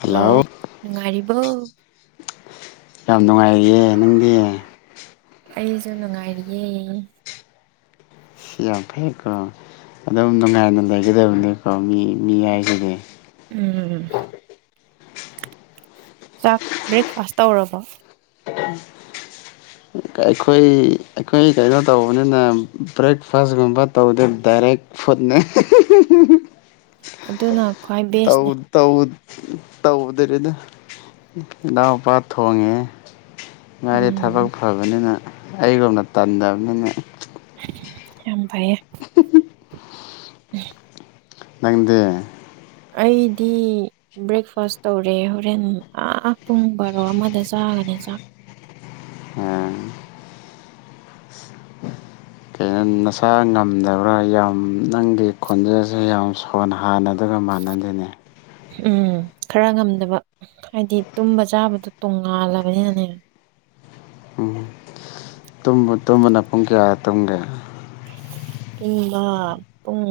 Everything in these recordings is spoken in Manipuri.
ꯍꯜꯂꯣ ꯅꯨꯡꯉꯥꯏꯔꯤꯕꯣ ꯌꯥꯝ ꯅꯨꯡꯉꯥꯏꯔꯤꯌꯦ ꯅꯪꯗꯤ ꯑꯩꯖꯨ ꯅꯨꯡꯉꯥꯏꯔꯤꯌꯦ ꯁꯤ ꯌꯥꯝ ꯐꯩꯀꯣ ꯑꯗꯨꯝ ꯅꯨꯡꯉꯥꯏꯅ ꯂꯩꯒꯗꯕꯅꯤꯀꯣ ꯃꯤ ꯃꯤ ꯌꯥꯏꯁꯤꯗꯤ ꯎꯝ ꯆꯥꯛ ꯕ꯭ꯔꯦꯛꯐꯥꯁ ꯇꯧꯔꯕ ꯑꯩꯈꯣꯏ ꯑꯩꯈꯣꯏ ꯀꯩꯅꯣ ꯇꯧꯕꯅꯤꯅ ꯕ꯭ꯔꯦꯛꯐꯥꯁꯀꯨꯝꯕ ꯇꯧꯗꯦ ꯗꯥꯏꯔꯦꯛ ꯐꯨꯠꯅ ꯑꯗꯨꯅ ꯈ꯭ꯋꯥꯏ ꯇꯧ ꯕꯦꯁꯅꯦ ꯇꯧ ꯇꯧꯗꯔꯦꯗ ꯏꯅꯥꯎꯄꯥ ꯊꯣꯡꯉꯦ ꯃꯥꯗꯤ ꯎꯝ ꯊꯕꯛ ꯐꯕꯅꯤꯅ ꯑꯩꯒꯨꯝꯅ ꯇꯟꯗꯕꯅꯤꯅ ꯌꯥꯝ ꯐꯩꯌꯦ ꯅꯪꯗꯦ ꯑꯩꯗꯤ ꯕ꯭ꯔꯦꯛꯐꯥꯁ ꯇꯧꯔꯦ ꯍꯣꯔꯦꯟ ꯄꯨꯡ ꯕꯥꯔꯣ ꯑꯃꯗ ꯆꯥ ꯗꯨꯅꯦ ꯆꯥꯛ ꯑ ꯅꯪ ꯅꯁꯥ ꯉꯝꯗꯕ꯭ꯔꯥ ꯌꯥꯝ ꯅꯪꯒꯤ ꯈꯣꯟꯖꯦꯜꯁꯦ ꯌꯥꯝ ꯁꯣꯟ ꯍꯥꯟꯅꯗꯒ ꯃꯥꯟꯅ ꯗꯦꯅꯦ ꯎꯝ ꯈꯔ ꯉꯝꯗꯕ ꯍꯥꯏꯗꯤ ꯇꯨꯝꯕ ꯆꯥꯕꯗꯣ ꯇꯣꯡꯉꯥꯜꯂꯕꯅꯤꯅꯅꯦ [inaudible] ꯎꯝ ꯇꯨꯝꯕ ꯇꯨꯝꯕꯅ ꯄꯨꯡ ꯀꯌꯥ ꯇꯨꯝꯒꯦ ꯇꯨꯝꯕ ꯄꯨꯡ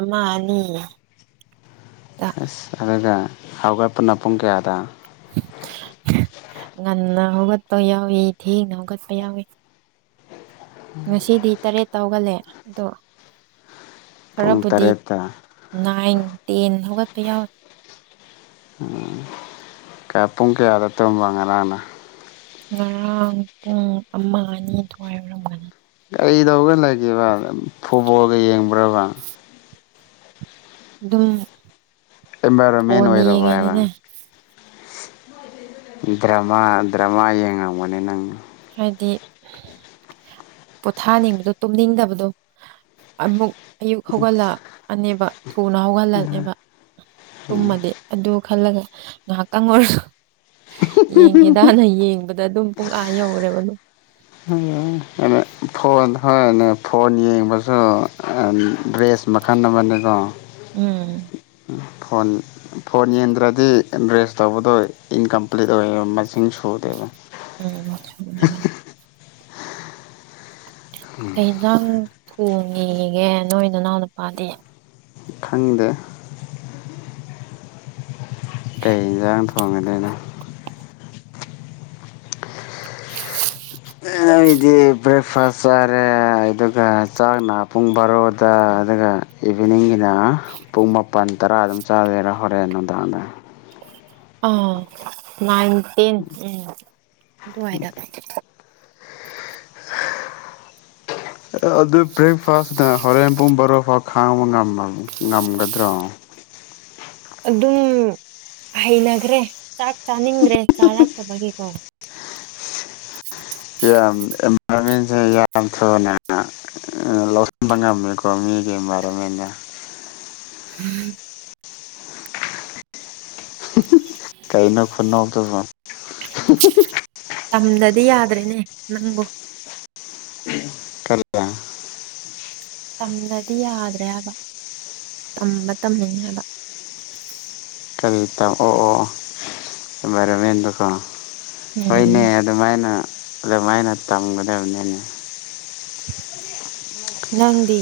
ꯑꯃ ꯑꯅꯤ ꯑꯁ ꯑꯗꯨꯒ ꯍꯧꯒꯠꯄꯅ ꯄꯨꯡ ꯀꯌꯥꯗ ꯉꯟꯅ ꯍꯧꯒꯠꯄ ꯌꯥꯎꯋꯤ ꯊꯦꯡꯅ ꯍꯧꯒꯠꯄ ꯌꯥꯎꯋꯤ ꯉꯁꯤꯗꯤ ꯇꯔꯦꯠꯇ ꯍꯧꯒꯠꯂꯦ ꯑꯗꯣ ꯄꯨꯡ ꯈꯔꯕꯨꯗꯤ ꯇꯔꯦꯠꯇ ꯅꯥꯏꯟ ꯇꯦꯟ ꯍꯧꯒꯠꯄ ꯌꯥꯎꯋꯦ ꯀꯌꯥ ꯄꯨꯡ ꯀꯌꯥꯗ ꯇꯧꯝꯕ ꯉꯔꯥꯡꯅ ꯉꯔꯥꯡ ꯄꯨꯡ ꯑꯃ ꯑꯅꯤ ꯑꯗꯨꯋꯥꯏ ꯑꯣꯏꯔꯝꯒꯅꯤ ꯀꯩꯗꯧꯒ ꯂꯩꯒꯦꯕ ꯐꯨꯠꯕꯣꯜꯒ ꯌꯦꯡꯕ꯭ꯔꯥꯕ ꯗꯨꯝ ꯑꯦꯟꯚꯥꯏꯔꯣꯟꯃꯦꯟ ꯐꯣꯟ ꯑꯣꯏꯔꯕ ꯍꯥꯏꯕ ꯌꯦꯡꯉꯤꯅꯤꯅꯦ ꯗ꯭ꯔꯃꯥ ꯗ꯭ꯔꯃꯥ ꯌꯦꯡꯉꯝꯒꯅꯦ ꯅꯪ ꯍꯥꯏꯗꯤ ꯄꯣꯊꯥꯅꯤꯡꯕꯗꯣ ꯇꯨꯝꯅꯤꯡꯗꯕꯗꯣ ꯑꯃꯨꯛ ꯑꯌꯨꯛ ꯍꯧꯒꯠꯂꯛꯑꯅꯦꯕ ꯊꯨꯅ ꯍꯧꯒꯠꯂꯅꯦꯕ ꯇꯨꯝꯃꯗꯤ ꯑꯗꯨ ꯈꯜꯂꯒ ꯉꯥꯏꯍꯥꯛꯇꯪ ꯑꯣꯏꯔꯁꯨ ꯌꯦꯡꯒꯦꯗꯅ ꯌꯦꯡꯕꯗ ꯑꯗꯨꯝ ꯄꯨꯡ ꯑ ꯑꯥ ꯌꯧꯔꯦꯕ ꯗꯨꯝ ꯐꯣꯟ ꯍꯣꯏꯅꯦ ꯐꯣꯟ ꯌꯦꯡꯕꯁꯨ ꯗ꯭ꯔꯦꯁ ꯃꯈꯜ ꯑꯃꯅꯦꯀꯣ ꯎꯝ ꯐꯣꯟ ꯐꯣꯟ ꯌꯦꯡꯗ꯭ꯔꯗꯤ ꯗ꯭ꯔꯦꯁ ꯇꯧꯕꯗꯣ ꯏꯟꯀꯝꯄ꯭ꯂꯤꯠ ꯑꯣꯏꯌꯦꯕ ꯃ ꯁꯤꯡ ꯁꯨꯗꯦꯕ ꯎꯝ ꯁꯨꯗꯕꯅꯦ ꯀꯩ ꯏꯟꯖꯥꯡ ꯊꯣꯡꯉꯤꯒꯦ ꯅꯣꯏ ꯅꯅꯥꯎꯅꯨꯄꯥꯗꯤ ꯈꯪꯗꯦ ꯀꯩ ꯏꯟꯖꯥꯡ ꯊꯣꯡꯉꯗꯣꯢꯅ [inaudible] ꯅꯣꯢꯗꯤ ꯕ꯭ꯔꯦꯛꯐꯥꯁ ꯆꯥꯔꯦ ꯑꯗꯨꯒ ꯆꯥꯛꯅ ꯄꯨꯡ ꯕꯥꯔꯣꯗ ꯑꯗꯨꯒ ꯏꯚꯤꯅꯤꯡꯒꯤꯅ ꯄꯨꯡ ꯃꯥꯄꯟ ꯇꯔꯥ ꯗꯨꯝ ꯆꯥꯒꯦꯔꯥ ꯍꯣꯔꯦꯟ ꯅꯨꯡꯗꯥꯡꯗ ꯑ ꯅꯥꯏꯟ ꯇꯦꯟ ꯎꯝ ꯑꯗꯨꯋꯥꯏꯗ [inaudible] ꯑꯗꯣ ꯑꯗꯨ ꯕꯦꯛꯐꯥꯁ ꯅ ꯍꯣꯔꯦꯟ ꯄꯨꯡ ꯕꯔꯣ ꯐꯥꯎ ꯈꯥꯡꯕ ꯉꯝꯒꯗ꯭ꯔꯣ ꯑꯗꯨꯝ ꯍꯩꯅꯈ꯭ꯔꯦ ꯆꯥꯛ ꯆꯥꯅꯤꯡꯗ꯭ꯔꯦ ꯆꯥꯔꯛꯇꯕꯒꯤꯀꯣ ꯌꯥꯝ ꯑꯦꯟꯚꯥꯢꯔꯟꯃꯦꯟꯠꯁꯦ ꯌꯥꯝ ꯊꯨꯅ ꯂꯧꯁꯤꯟꯕ ꯉꯝꯃꯦꯀꯣ ꯃꯤ ꯃꯤꯒꯤ ꯏꯟꯚꯥꯏꯔꯣꯃꯦꯟꯠ ꯗ [inaudible] ꯀꯩꯅꯣ ꯈꯨꯅꯣꯛꯇꯨꯕꯨ ꯅꯦ ꯅꯪꯕꯣ ꯀꯔꯤ ꯇꯝꯗꯗꯤ ꯌꯥꯗ꯭ꯔꯦꯕ ꯇꯝꯕ ꯇꯝꯃꯤꯅꯦ ꯍꯥꯢꯕ ꯀꯔꯤ ꯇꯝ ꯑꯣ ꯑꯣ ꯏꯟꯚꯥꯏꯔꯦꯃꯦꯟꯠꯗꯣꯀꯣ ꯍꯣꯏꯅꯦ ꯎꯝ ꯑꯗꯨꯃꯥꯏꯅ ꯑꯗꯨꯃꯥꯏꯅ ꯇꯝꯒꯗꯕꯅꯤꯅꯦ ꯅꯪꯗꯤ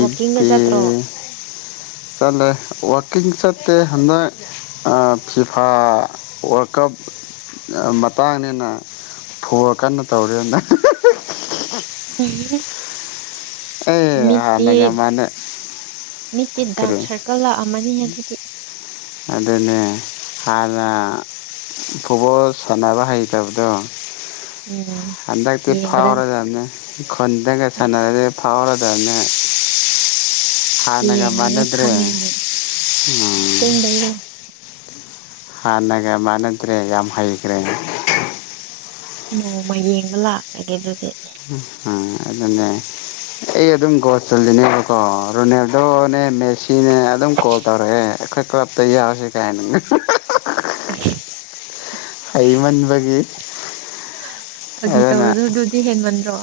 ꯋꯥꯛꯀꯤꯡꯒ ꯆꯠꯇ꯭ꯔꯣ ꯆꯠꯂꯦ ꯋꯥꯀꯤꯡ ꯆꯠꯇꯦ ꯍꯟꯗꯛ ꯑ ꯐꯤꯐꯥ ꯋꯥꯔꯀꯞ ꯃꯇꯥꯡꯅꯤꯅ ꯐꯣꯔ ꯀꯟꯅ ꯇꯧꯔꯦꯅ ꯎꯝꯍꯨꯝ ꯑꯦ ꯍꯥꯟꯅꯒ ꯃꯥꯅ ꯃꯤꯠꯇꯤ ꯗꯥꯔꯛ ꯀꯔꯤ ꯁꯔꯀꯜ ꯂꯥꯛꯑꯝꯃꯅꯤꯍꯦ ꯑꯗꯨꯗꯤ ꯑꯗꯨꯅꯦ ꯍꯥꯟꯅ ꯐꯨꯠꯕꯣꯜ ꯁꯥꯟꯅꯕ ꯍꯩꯇꯕꯗꯣ ꯎꯝ ꯍꯟꯗꯛꯇꯤ ꯌꯦꯡꯕꯗ ꯐꯥꯎꯔꯗꯝꯅꯦ ꯈꯨꯟꯗꯒ ꯑꯁ ꯁꯥꯅꯔꯗꯤ ꯐꯥꯎꯔ ꯗꯨꯅꯦ ꯍꯥꯟꯅꯒ ꯌꯦꯡꯉꯒ ꯃꯥꯟꯅꯦꯗ꯭ꯔꯦ ꯑ ꯈꯪꯉꯦꯅ ꯑꯁꯦꯡꯕꯩꯔꯣ ꯍꯥꯟꯅꯒ ꯃꯅꯗ꯭ꯔꯦ ꯌꯥꯝ ꯍꯩꯈ꯭ꯔꯦ ꯅꯣꯡꯃ ꯌꯦꯡꯕ ꯂꯥꯛꯑꯒꯦ ꯑꯗꯨꯗꯤ ꯑꯥ ꯑꯗꯨꯅꯦ ꯑꯩ ꯑꯗꯨꯝ ꯒꯣꯜ ꯆꯜꯂꯤꯅꯦꯕꯀꯣ ꯔꯣꯅꯥꯜꯗꯣꯅꯦ ꯃꯦꯁ ꯁꯤꯅꯦ ꯑꯗꯨꯝ ꯀꯣꯜ ꯇꯧꯔꯛꯑꯦ ꯑꯈꯣꯏ ꯀ꯭ꯂꯞꯇ ꯌꯥꯎꯔꯁꯦ ꯒꯥꯏꯅ [unintelligible] ꯍꯩꯃꯟꯕꯒꯤ ꯐꯥꯒꯤ ꯑꯗꯨꯅ ꯇꯧꯔꯁꯨ ꯑꯗꯨꯗꯤ ꯍꯦꯟꯃꯟꯗ꯭ꯔꯣ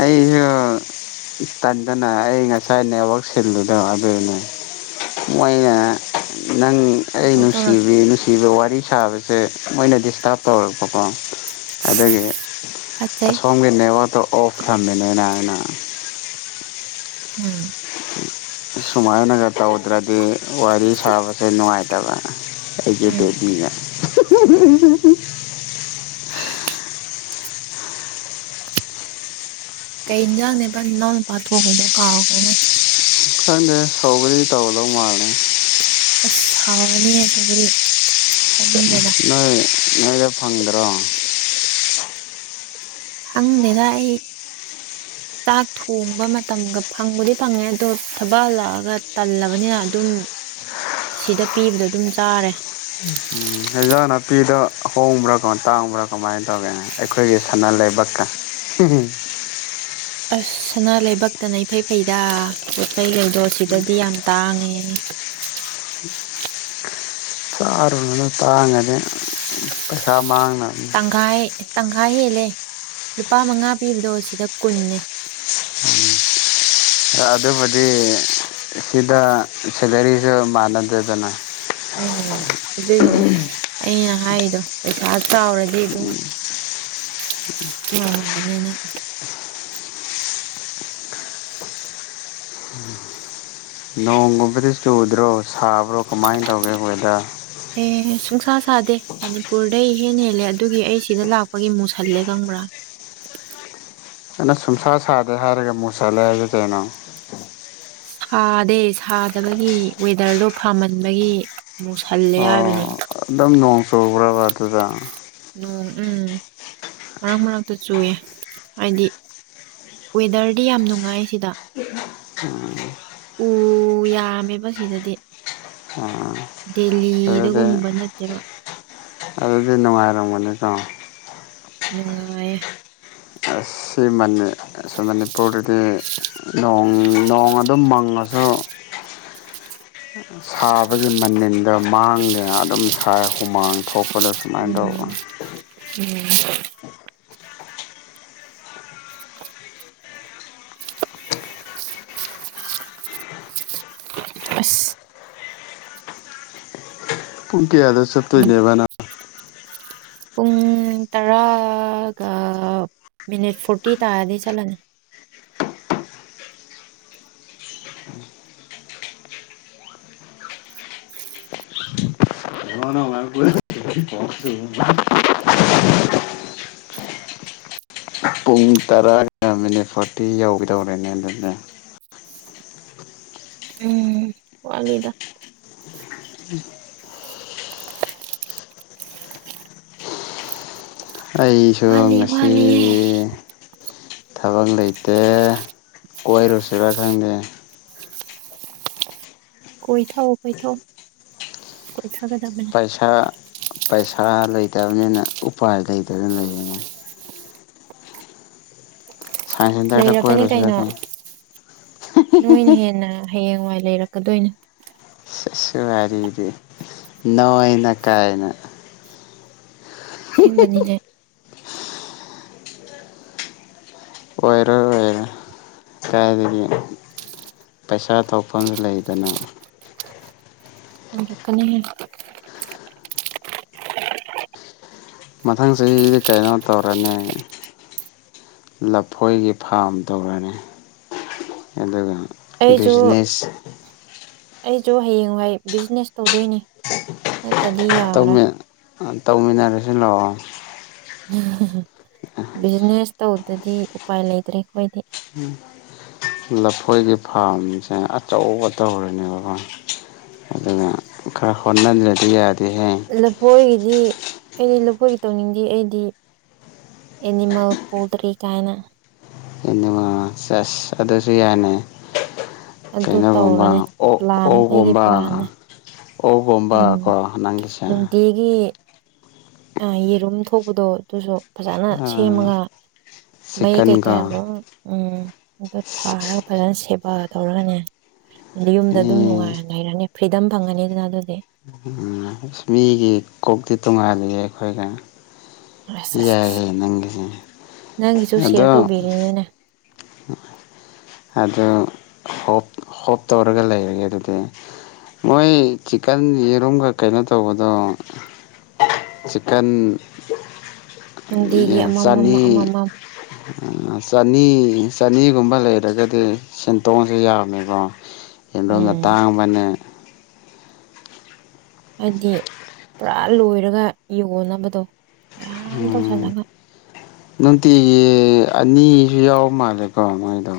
ꯑꯩꯁꯨ ꯇꯟꯗꯅ ꯑꯩ ꯉꯁꯥꯏ ꯅꯦꯠꯋꯥꯛ ꯁꯤꯜꯂꯗꯣ ꯑꯗꯨꯅꯦ ꯃꯣꯏꯅ ꯅꯪ ꯑꯩ ꯄꯪꯇꯧ ꯇꯧꯔꯛ ꯅꯨꯡꯁꯤꯕꯤ ꯅꯨꯡꯁꯤꯕ ꯋꯥꯔꯤ ꯁꯥꯕꯁꯦ ꯃꯣꯏꯅ ꯗꯤꯁꯇꯥꯔꯕ ꯇꯧꯔꯛꯄꯀꯣ ꯑꯗꯨꯒꯤ ꯐꯠꯆꯩ ꯑꯁꯣꯝꯒꯤ ꯅꯦꯠꯋꯥꯛꯠꯇꯣ ꯑꯣꯐꯐ ꯊꯝꯃꯤꯟꯅꯦꯅꯥ ꯑꯩꯅ ꯎꯝ ꯁꯨꯃꯥꯏꯅꯒ ꯇꯧꯗ꯭ꯔꯗꯤ ꯋꯥꯔꯤ ꯁꯥꯕꯁꯦ ꯅꯨꯡꯉꯥꯏꯇꯕ ꯑꯩꯒꯤ ꯎꯝ ꯕꯦꯕꯤꯅ [inaudible] ꯀꯩ ꯏꯟꯖꯥꯡꯅꯦ ꯕ ꯏꯅꯥꯎ ꯅꯨꯄꯥ ꯊꯣꯡꯉꯤꯗꯣ ꯀꯥꯎꯈ꯭ꯔꯦꯅꯦ ꯈꯪꯗꯦ ꯁꯧꯒꯔꯤ ꯇꯧꯗꯧ ꯃꯥꯜꯂꯦ ꯑꯁ ꯍꯥꯎꯔꯅꯤꯍꯦ ꯁꯧꯒ꯭ꯔꯤ ꯆꯪꯅꯤꯡꯈ꯭ꯔꯦꯗ ꯅꯣꯏꯗꯤ ꯐꯪꯗ꯭ꯔꯣ ꯈꯪꯗꯦꯗ ꯑꯩ ꯆꯥꯛ ꯊꯣꯡꯕ ꯃꯇꯝꯒ ꯐꯪꯕꯨꯗꯤ ꯐꯪꯉꯦ ꯑꯗꯣ ꯊꯕꯛ ꯍꯜꯂꯛꯑꯒ ꯇꯜꯂꯕꯅꯤꯅ ꯑꯗꯨꯝ ꯁꯤꯗ ꯄꯤꯕꯗꯣ ꯑꯗꯨꯝ ꯆꯥꯔꯦ ꯎꯝ ꯍꯖꯥꯡ ꯅꯥꯄꯤꯗ ꯑꯍꯣꯡꯕ꯭ꯔꯥ ꯀꯃꯥꯏ ꯇꯥꯡꯕ꯭ꯔꯥ ꯀꯃꯥꯏꯅ ꯇꯧꯒꯦꯅꯦ ꯑꯈꯣꯏꯒꯤ ꯁꯅꯥ ꯂꯩꯕꯥꯛꯀ ꯑꯁ ꯁꯅꯥ ꯂꯩꯕꯛꯇꯅ ꯏꯐ ꯐꯩꯗ [unintelligible] ꯁꯤꯗꯗꯤ ꯌꯥꯝ ꯇꯥꯡꯉꯦ ꯆꯔꯨꯅꯨꯗ ꯇꯥꯡꯉꯅꯤ ꯄꯩꯁꯥ ꯃꯥꯡꯅꯕꯅꯤ ꯇꯪꯈꯥꯏ ꯇꯪꯈꯥꯏ ꯍꯦꯜꯂꯦ ꯂꯨꯄꯥ ꯃꯉꯥ ꯄꯤꯕꯗꯣ ꯁꯤꯗ ꯀꯨꯟꯅꯦ ꯑꯗꯨꯕꯨꯗꯤ ꯁꯤꯗ ꯁꯦꯂꯔꯤꯁꯨ ꯃꯥꯟꯅꯗꯦꯗꯅ ꯎꯝ ꯎꯗꯨꯒꯤꯅꯦ ꯑꯩꯅ ꯍꯥꯏꯗꯣ ꯄꯩꯁꯥ ꯆꯥꯎꯔꯗꯤ ꯑꯗꯨꯝ [unintelligible] ꯅꯣꯡꯒꯨꯝꯕꯗꯤ ꯆꯨꯗ꯭ꯔꯣ ꯁꯥꯕ꯭ꯔꯣ ꯀꯃꯥꯏꯅ ꯇꯧꯒꯦ ꯋꯦꯗꯔ ꯑꯦ ꯁꯨꯡꯁꯥ ꯁꯥꯗꯦ ꯃꯅꯤꯄꯨꯔꯗꯩ ꯏꯍꯦꯟ ꯍꯦꯜꯂꯦ ꯑꯗꯨꯒꯤ ꯑꯩ ꯁꯤꯗ ꯂꯥꯛꯄꯒꯤ ꯃꯨꯛꯁꯜꯂꯦ ꯕ꯭ꯔ ꯑꯩꯅ ꯁꯨꯝꯁꯥ ꯁꯥꯗꯦ ꯍꯥꯏꯔꯒ ꯃꯨꯁꯜꯂꯦ ꯍꯥꯏꯗꯤ ꯀꯩꯅꯣ ꯁꯥꯗꯦ ꯁꯥꯗꯕꯒꯤ ꯋꯦꯗꯔꯗꯣ ꯐꯥꯝꯍꯟꯕꯒꯤ ꯃꯨꯁꯜꯂꯦ ꯍꯥꯏꯕꯅꯦ ꯑꯣ ꯑꯗꯨꯝ ꯅꯣꯡ ꯆꯨꯕ꯭ꯔꯕ ꯑꯗꯨꯗ ꯅꯣꯡ ꯎꯝ ꯃꯔꯛ ꯃꯔꯛꯇ ꯆꯨꯌꯦ ꯍꯥꯏꯗꯤ ꯋꯦꯗꯔꯗꯤ ꯌꯥꯝ ꯅꯨꯡꯉꯥꯏ ꯁꯤꯗ ꯑꯝ ꯌꯥꯝꯃꯦꯕ ꯁꯤꯗꯗꯤ ꯑꯗꯨꯗꯤ ꯗꯦꯜꯂꯤꯗꯒꯨꯝꯕ ꯅꯠꯇꯦꯕ ꯑꯗꯨꯗꯤ ꯅꯨꯡꯉꯥꯏꯔꯝꯒꯅꯤꯀꯣ ꯎꯝ ꯅꯨꯡꯉꯦꯌꯦ ꯁꯤꯃꯅꯤ ꯑꯁꯣꯝ ꯃꯅꯤꯄꯨꯔꯗꯗꯤ ꯅꯣꯡ ꯅꯣꯡ ꯑꯗꯨꯝ ꯃꯪꯉꯁꯨ [inaudible] ꯁꯥꯕꯒꯤ ꯃꯅꯤꯜꯗꯣ ꯃꯥꯡꯗꯦ ꯑꯗꯨꯝ ꯁꯥꯏ ꯍꯨꯃꯥꯡ ꯊꯣꯛꯄꯗ ꯁꯨꯃꯥꯏꯅ ꯎꯝ ꯇꯧꯕꯅꯦ ꯎꯝ ꯑꯁ ꯄꯨꯡ ꯀ꯭ꯌꯥꯗ ꯎꯝ ꯆꯠꯇꯣꯢꯅꯦꯕ ꯅꯪ ꯄꯨꯡ ꯇꯔꯥ ꯒ ꯃꯤꯅꯤꯠ ꯐꯣꯔꯇꯤ ꯇꯥꯔꯗꯤ ꯆꯠꯂꯅꯤ [unintelligible] ꯄꯨꯡ ꯇꯔꯥꯒ ꯃꯤꯅꯤꯠ ꯐꯣꯔꯇꯤ ꯌꯧꯗꯧꯔꯦꯅꯦ ꯑꯗꯨꯗꯦ ꯎꯝ ꯋꯥꯠꯂꯤꯗ [unintelligible] ꯑꯩꯁꯨ ꯋꯥꯠꯂꯤ ꯋꯥꯠꯂꯤꯌꯦ ꯉꯁꯤꯗꯤ ꯊꯕꯛ ꯂꯩꯇ꯭ꯔꯦ ꯀꯣꯏꯔꯨꯁꯤꯔꯥ ꯈꯪꯗꯦ ꯀꯣꯏꯊꯧ ꯀꯣꯏꯊꯧ ꯀꯣꯏꯊꯒꯗꯕꯅꯦ ꯄꯩꯁꯥ ꯄꯩꯁꯥ ꯂꯩꯇꯃꯅꯤꯅ ꯎꯄꯥꯏ ꯂꯩꯇꯗꯅ ꯂꯩꯕꯅꯦ ꯁꯥꯏꯟ ꯁꯦꯟꯇꯔꯗ ꯀꯣꯏꯔꯨꯁꯤꯔ ꯀꯩꯅꯣ ꯅꯣꯏꯅ ꯍꯦꯟꯅ ꯍꯌꯦꯡꯋꯥꯏ ꯂꯩꯔꯛꯀꯗꯣꯏꯅꯦ ꯑꯁ ꯋꯥꯔꯤꯗꯤ ꯅꯣꯏꯅ ꯀꯥꯏꯅ ꯁꯦꯡꯕꯅꯤꯅꯦ ꯑꯣꯏꯔꯣꯏ ꯌꯦ ꯀꯥꯏꯗꯒꯤ ꯄꯩꯁꯥ ꯊꯣꯛꯐꯝꯁꯨ ꯂꯩꯇꯅ ꯂꯩꯔꯛꯀꯅꯤꯍꯦ ꯃꯊꯪ ꯆꯍꯤꯗꯤ ꯀꯩꯅꯣ ꯇꯧꯔꯅꯤ ꯂꯐꯣꯏꯒꯤ ꯐꯥꯔꯝ ꯇꯧꯔꯅꯤ ꯑꯗꯨꯒ ꯑꯩꯁꯨ ꯕꯤꯖꯤꯅꯦꯁ ꯑꯩꯁꯨ ꯍꯌꯦꯡꯋꯥꯏ ꯕꯤꯖꯤꯅꯦꯁ ꯇꯧꯗꯣꯏꯅꯤ ꯅꯠꯇꯗꯤ ꯌꯥꯔꯦ ꯇꯧꯃꯤꯟ ꯇꯧꯃꯤꯟꯅꯔꯁꯤ ꯂꯥꯛꯑꯣ [unintelligible] ꯕꯤꯖꯤꯅꯦꯁ ꯇꯧꯗꯗꯤ ꯎꯄꯥꯏ ꯂꯩꯇ꯭ꯔꯦ ꯑꯩꯈꯣꯏꯗꯤ [unintelligible] ꯂꯐꯣꯏꯒꯤ ꯐꯥꯔꯝꯁꯦ ꯑꯆꯧꯕ ꯇꯧꯔꯅꯦꯕꯀꯣ ꯑꯗꯨꯅ ꯈꯔ ꯍꯣꯠꯅꯖ ꯂꯐꯣꯏꯒꯤꯗꯤ ꯑꯩꯗꯤ ꯂꯐꯣꯏꯒꯤ ꯇꯧꯅꯤꯡꯗꯦ ꯑꯩꯗꯤ ꯑꯦꯅꯤꯃꯦꯜ ꯄꯣꯜꯇ꯭ꯔꯤ ꯀꯥꯏꯅ ꯑꯥ ꯁꯦꯁ ꯑꯗꯨꯁꯨ ꯌꯥꯢꯅꯦ ꯑꯗꯨ ꯀꯩꯅꯣꯒꯨꯝꯕ ꯇꯧꯔꯅꯤ ꯑꯣꯛ ꯄ꯭ꯂꯥꯟ ꯑꯩꯒꯤ ꯑꯣꯒꯨꯝꯕ ꯄ꯭ꯂꯥꯟꯅ ꯑꯣ ꯎꯝ ꯒꯨꯝꯕꯀꯣ ꯅꯪꯒꯤꯁꯦ ꯅꯨꯡꯇꯤꯒꯤ ꯌꯦꯔꯨꯝ ꯊꯣꯛꯄꯗꯣ ꯑꯗꯨꯁꯨ ꯐꯖꯅ ꯑ ꯁꯦꯝꯃꯒ ꯃꯩ ꯀꯩ ꯀ ꯆꯤꯛꯀꯟꯒ ꯂꯣꯢ ꯎꯝ ꯑꯗꯨ ꯊꯥꯔꯒ ꯐꯖꯟ ꯁꯦꯕꯥ ꯇꯧꯔꯒꯅꯦ ꯅꯌꯨꯝꯗ ꯑꯗꯨꯝ ꯃꯤ ꯅꯨꯡꯉꯥꯏꯅ ꯂꯩꯔꯅꯤ ꯐ꯭ꯔꯤꯗꯝ ꯐꯪꯉꯅꯤꯗꯅ ꯑꯗꯨꯗꯤ ꯃꯤꯒꯤ ꯀꯣꯛꯇꯤ ꯇꯣꯡꯉꯥꯜꯂꯤꯌꯦ ꯑꯩꯈꯣꯏꯒ ꯑꯁ ꯑꯁ ꯌꯥꯏ ꯑꯁ ꯍꯦ ꯅꯪꯒꯤꯖꯦ ꯅꯪꯒꯤꯁꯨ ꯁꯤꯌꯔ ꯑꯗꯣ ꯇꯧꯕꯤꯔꯤꯅꯤꯅꯦ ꯑꯗꯨ ꯍꯣꯞ ꯍꯣꯞ ꯇꯧꯔꯒ ꯂꯩꯔꯒꯦ ꯑꯗꯨꯗꯤ ꯃꯣꯏ ꯆꯤꯀꯟ ꯌꯦꯔꯨꯝꯒ ꯀꯩꯅꯣ ꯇꯧꯕꯗꯣ ꯆꯤꯀꯟ ꯅꯨꯡꯇꯤꯒꯤ ꯌꯦ ꯑꯃꯃꯝ ꯆꯅꯤ ꯑꯃꯃꯝ ꯆꯅꯤ ꯆꯅꯤꯒꯨꯝꯕ ꯂꯩꯔꯒꯗꯤ ꯁꯦꯟꯇꯣꯡꯁꯦ ꯌꯥꯝꯃꯦꯀꯣ ꯁꯦꯟꯗꯣꯡꯅ ꯎꯝ ꯇꯥꯡꯕꯅꯦ ꯑꯩꯗꯤ ꯄꯨꯔꯥ ꯂꯣꯏꯔꯒ ꯌꯣꯟꯅꯕꯗꯣ ꯃꯌꯥꯝ ꯇꯧꯁꯜꯂꯒ ꯅꯨꯡꯇꯤꯒꯤ ꯑꯅꯤꯁꯨ ꯌꯥꯎ ꯃꯥꯜꯂꯦꯀꯣ ꯃꯣꯏꯗꯣ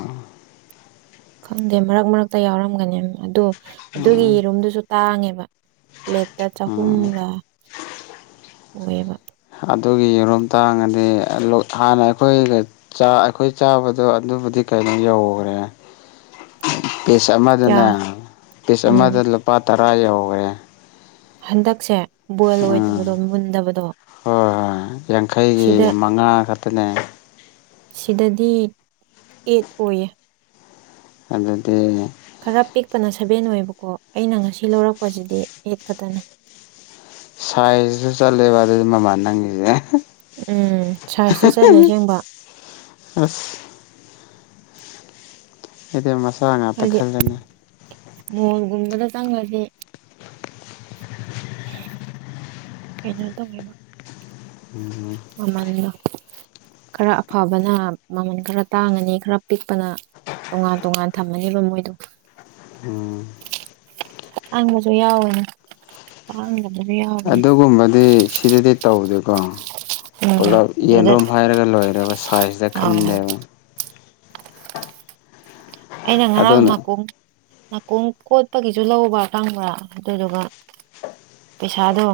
ꯈꯪꯗꯦ ꯃꯔꯛ ꯃꯔꯛꯇ ꯌꯥꯎꯔꯝꯒꯅꯤ ꯑꯗꯣ ꯑꯗꯨꯒꯤ ꯌꯦꯔꯨꯝꯗꯨꯁꯨ ꯇꯥꯡꯉꯦꯕ ꯄ꯭ꯂꯦꯠꯇ ꯎꯝ ꯆꯍꯨꯝꯂꯥ ꯑꯣꯏꯌꯦꯕ ꯑꯗꯨꯒꯤ ꯌꯦꯔꯨꯝ ꯇꯥꯡꯉꯗꯤ ꯂꯣ ꯍꯥꯟꯅ ꯑꯩꯈꯣꯏꯒ ꯑꯩꯈꯣꯏ ꯆꯥꯕꯗꯣ ꯑꯗꯨꯕꯨꯗꯤ ꯆꯅꯤ ꯌꯧꯒ꯭ꯔꯦ [inaudible] ꯄꯤꯁ ꯀꯌꯥ ꯑꯃꯗꯅꯦ ꯄꯤꯁ ꯑꯃꯗ ꯎꯝ ꯂꯨꯄꯥ ꯇꯔꯥ ꯌꯧꯒ꯭ꯔꯦ ꯍꯟꯗꯛꯁꯦ ꯕꯣꯏꯜ ꯑꯣꯏꯗꯕꯗꯣ ꯃꯨꯟꯗꯕꯗꯣ ꯍꯣꯏ ꯍꯣꯏ ꯌꯥꯡꯈꯩꯒꯤ ꯁꯤꯗ ꯃꯉꯥ ꯈꯛꯇꯅꯦ ꯁꯤꯗꯗꯤ ꯑꯦꯠ ꯑꯣꯏꯌꯦ ꯑꯗꯨꯗꯤ ꯈꯔ ꯄꯤꯛꯄꯅ ꯁꯚꯦꯟ ꯑꯣꯏꯕꯀꯣ ꯑꯩꯅ ꯉꯁꯤ ꯂꯧꯔꯛꯄꯁꯤꯗꯤ ꯑꯩꯠ ꯈꯛꯇꯅꯦ ꯅꯪꯒꯤꯖꯦ ꯍꯦ ꯎꯝ ꯁꯥꯏꯖꯇ ꯆꯠꯂꯦ ꯁꯦꯡꯕ ꯑꯁ ꯑꯩꯗꯤ ꯃꯆꯥ ꯉꯥꯛꯇ ꯍꯥꯏꯗꯤ ꯈꯜꯂꯅꯤ ꯃꯣꯜꯒꯨꯝꯕꯗ ꯆꯡꯉꯒꯦ ꯀꯩꯅꯣ ꯇꯧꯅꯩꯕꯣ ꯃꯃꯟꯗꯣ ꯈꯔ ꯑꯐꯕꯅ ꯃꯃꯜ ꯈꯔ ꯇꯥꯡꯉꯅꯤ ꯈꯔ ꯄꯤꯛꯄꯅ ꯇꯣꯉꯥꯟ ꯇꯣꯉꯥꯟ ꯊꯝꯃꯅꯤꯕ ꯃꯣꯏꯗꯣ ꯎꯝ ꯇꯥꯡꯕꯁꯨ ꯌꯥꯎꯋꯦꯅꯦ ꯇꯥꯡꯗ ꯑꯗꯨꯒꯨꯝꯕꯗꯤ ꯁꯤꯗꯗꯤ ꯇꯧꯗꯦꯀꯣ ꯎꯝ ꯄꯨꯂꯞ ꯑꯗꯨꯗ ꯌꯦꯔꯨꯝ ꯍꯥꯏꯔꯒ ꯂꯣꯏꯔꯦꯕ ꯁꯥꯏꯖꯇ ꯑꯥ ꯈꯟꯗꯦꯕ ꯑꯩꯅ ꯉꯔꯥꯡ ꯑꯗꯨꯅ ꯅꯥꯀꯣꯡ ꯅꯥꯀꯣꯡ ꯀꯣꯠꯄꯒꯤꯁꯨ ꯂꯧꯕ꯭ꯔ ꯈꯪꯕ꯭ꯔꯥ ꯑꯗꯨꯗꯨꯒ ꯄꯩꯁꯥꯗꯣ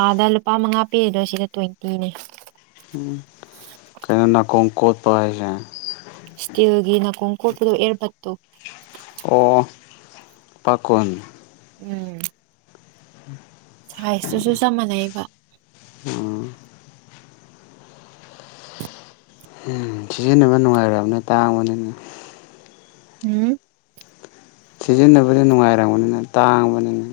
ꯑꯥꯗ ꯂꯨꯄꯥ ꯃꯉꯥ ꯄꯤꯔꯤꯗꯣ ꯁꯤꯗ ꯇ꯭ꯋꯦꯟꯇꯤꯅꯦ ꯎꯝ ꯀꯩꯅꯣ ꯅꯥꯀꯣꯡ ꯀꯣꯠꯄ ꯍꯥꯏꯁꯦ ꯁꯇꯤꯜꯒꯤ ꯅꯥꯀꯣꯡ ꯀꯣꯠꯄꯗꯣ ꯑꯦꯔꯕꯠꯇꯣ ꯑꯣ ꯄꯥꯈꯣꯟ ꯎꯝ ꯁꯥꯏꯖꯇꯨꯁꯨ ꯆꯞ ꯃꯥꯟꯅꯩꯕ ꯎꯝ ꯎꯝ ꯁꯤꯖꯤꯟꯅꯕ ꯅꯨꯡꯉꯥꯏꯔꯝꯅꯤ ꯇꯥꯡꯕꯅꯤꯅ ꯎꯝ ꯁꯤꯖꯤꯟꯅꯕꯗꯤ ꯅꯨꯡꯉꯥꯏꯔꯝꯒꯅꯤꯅ ꯇꯥꯡꯕꯅꯤꯅ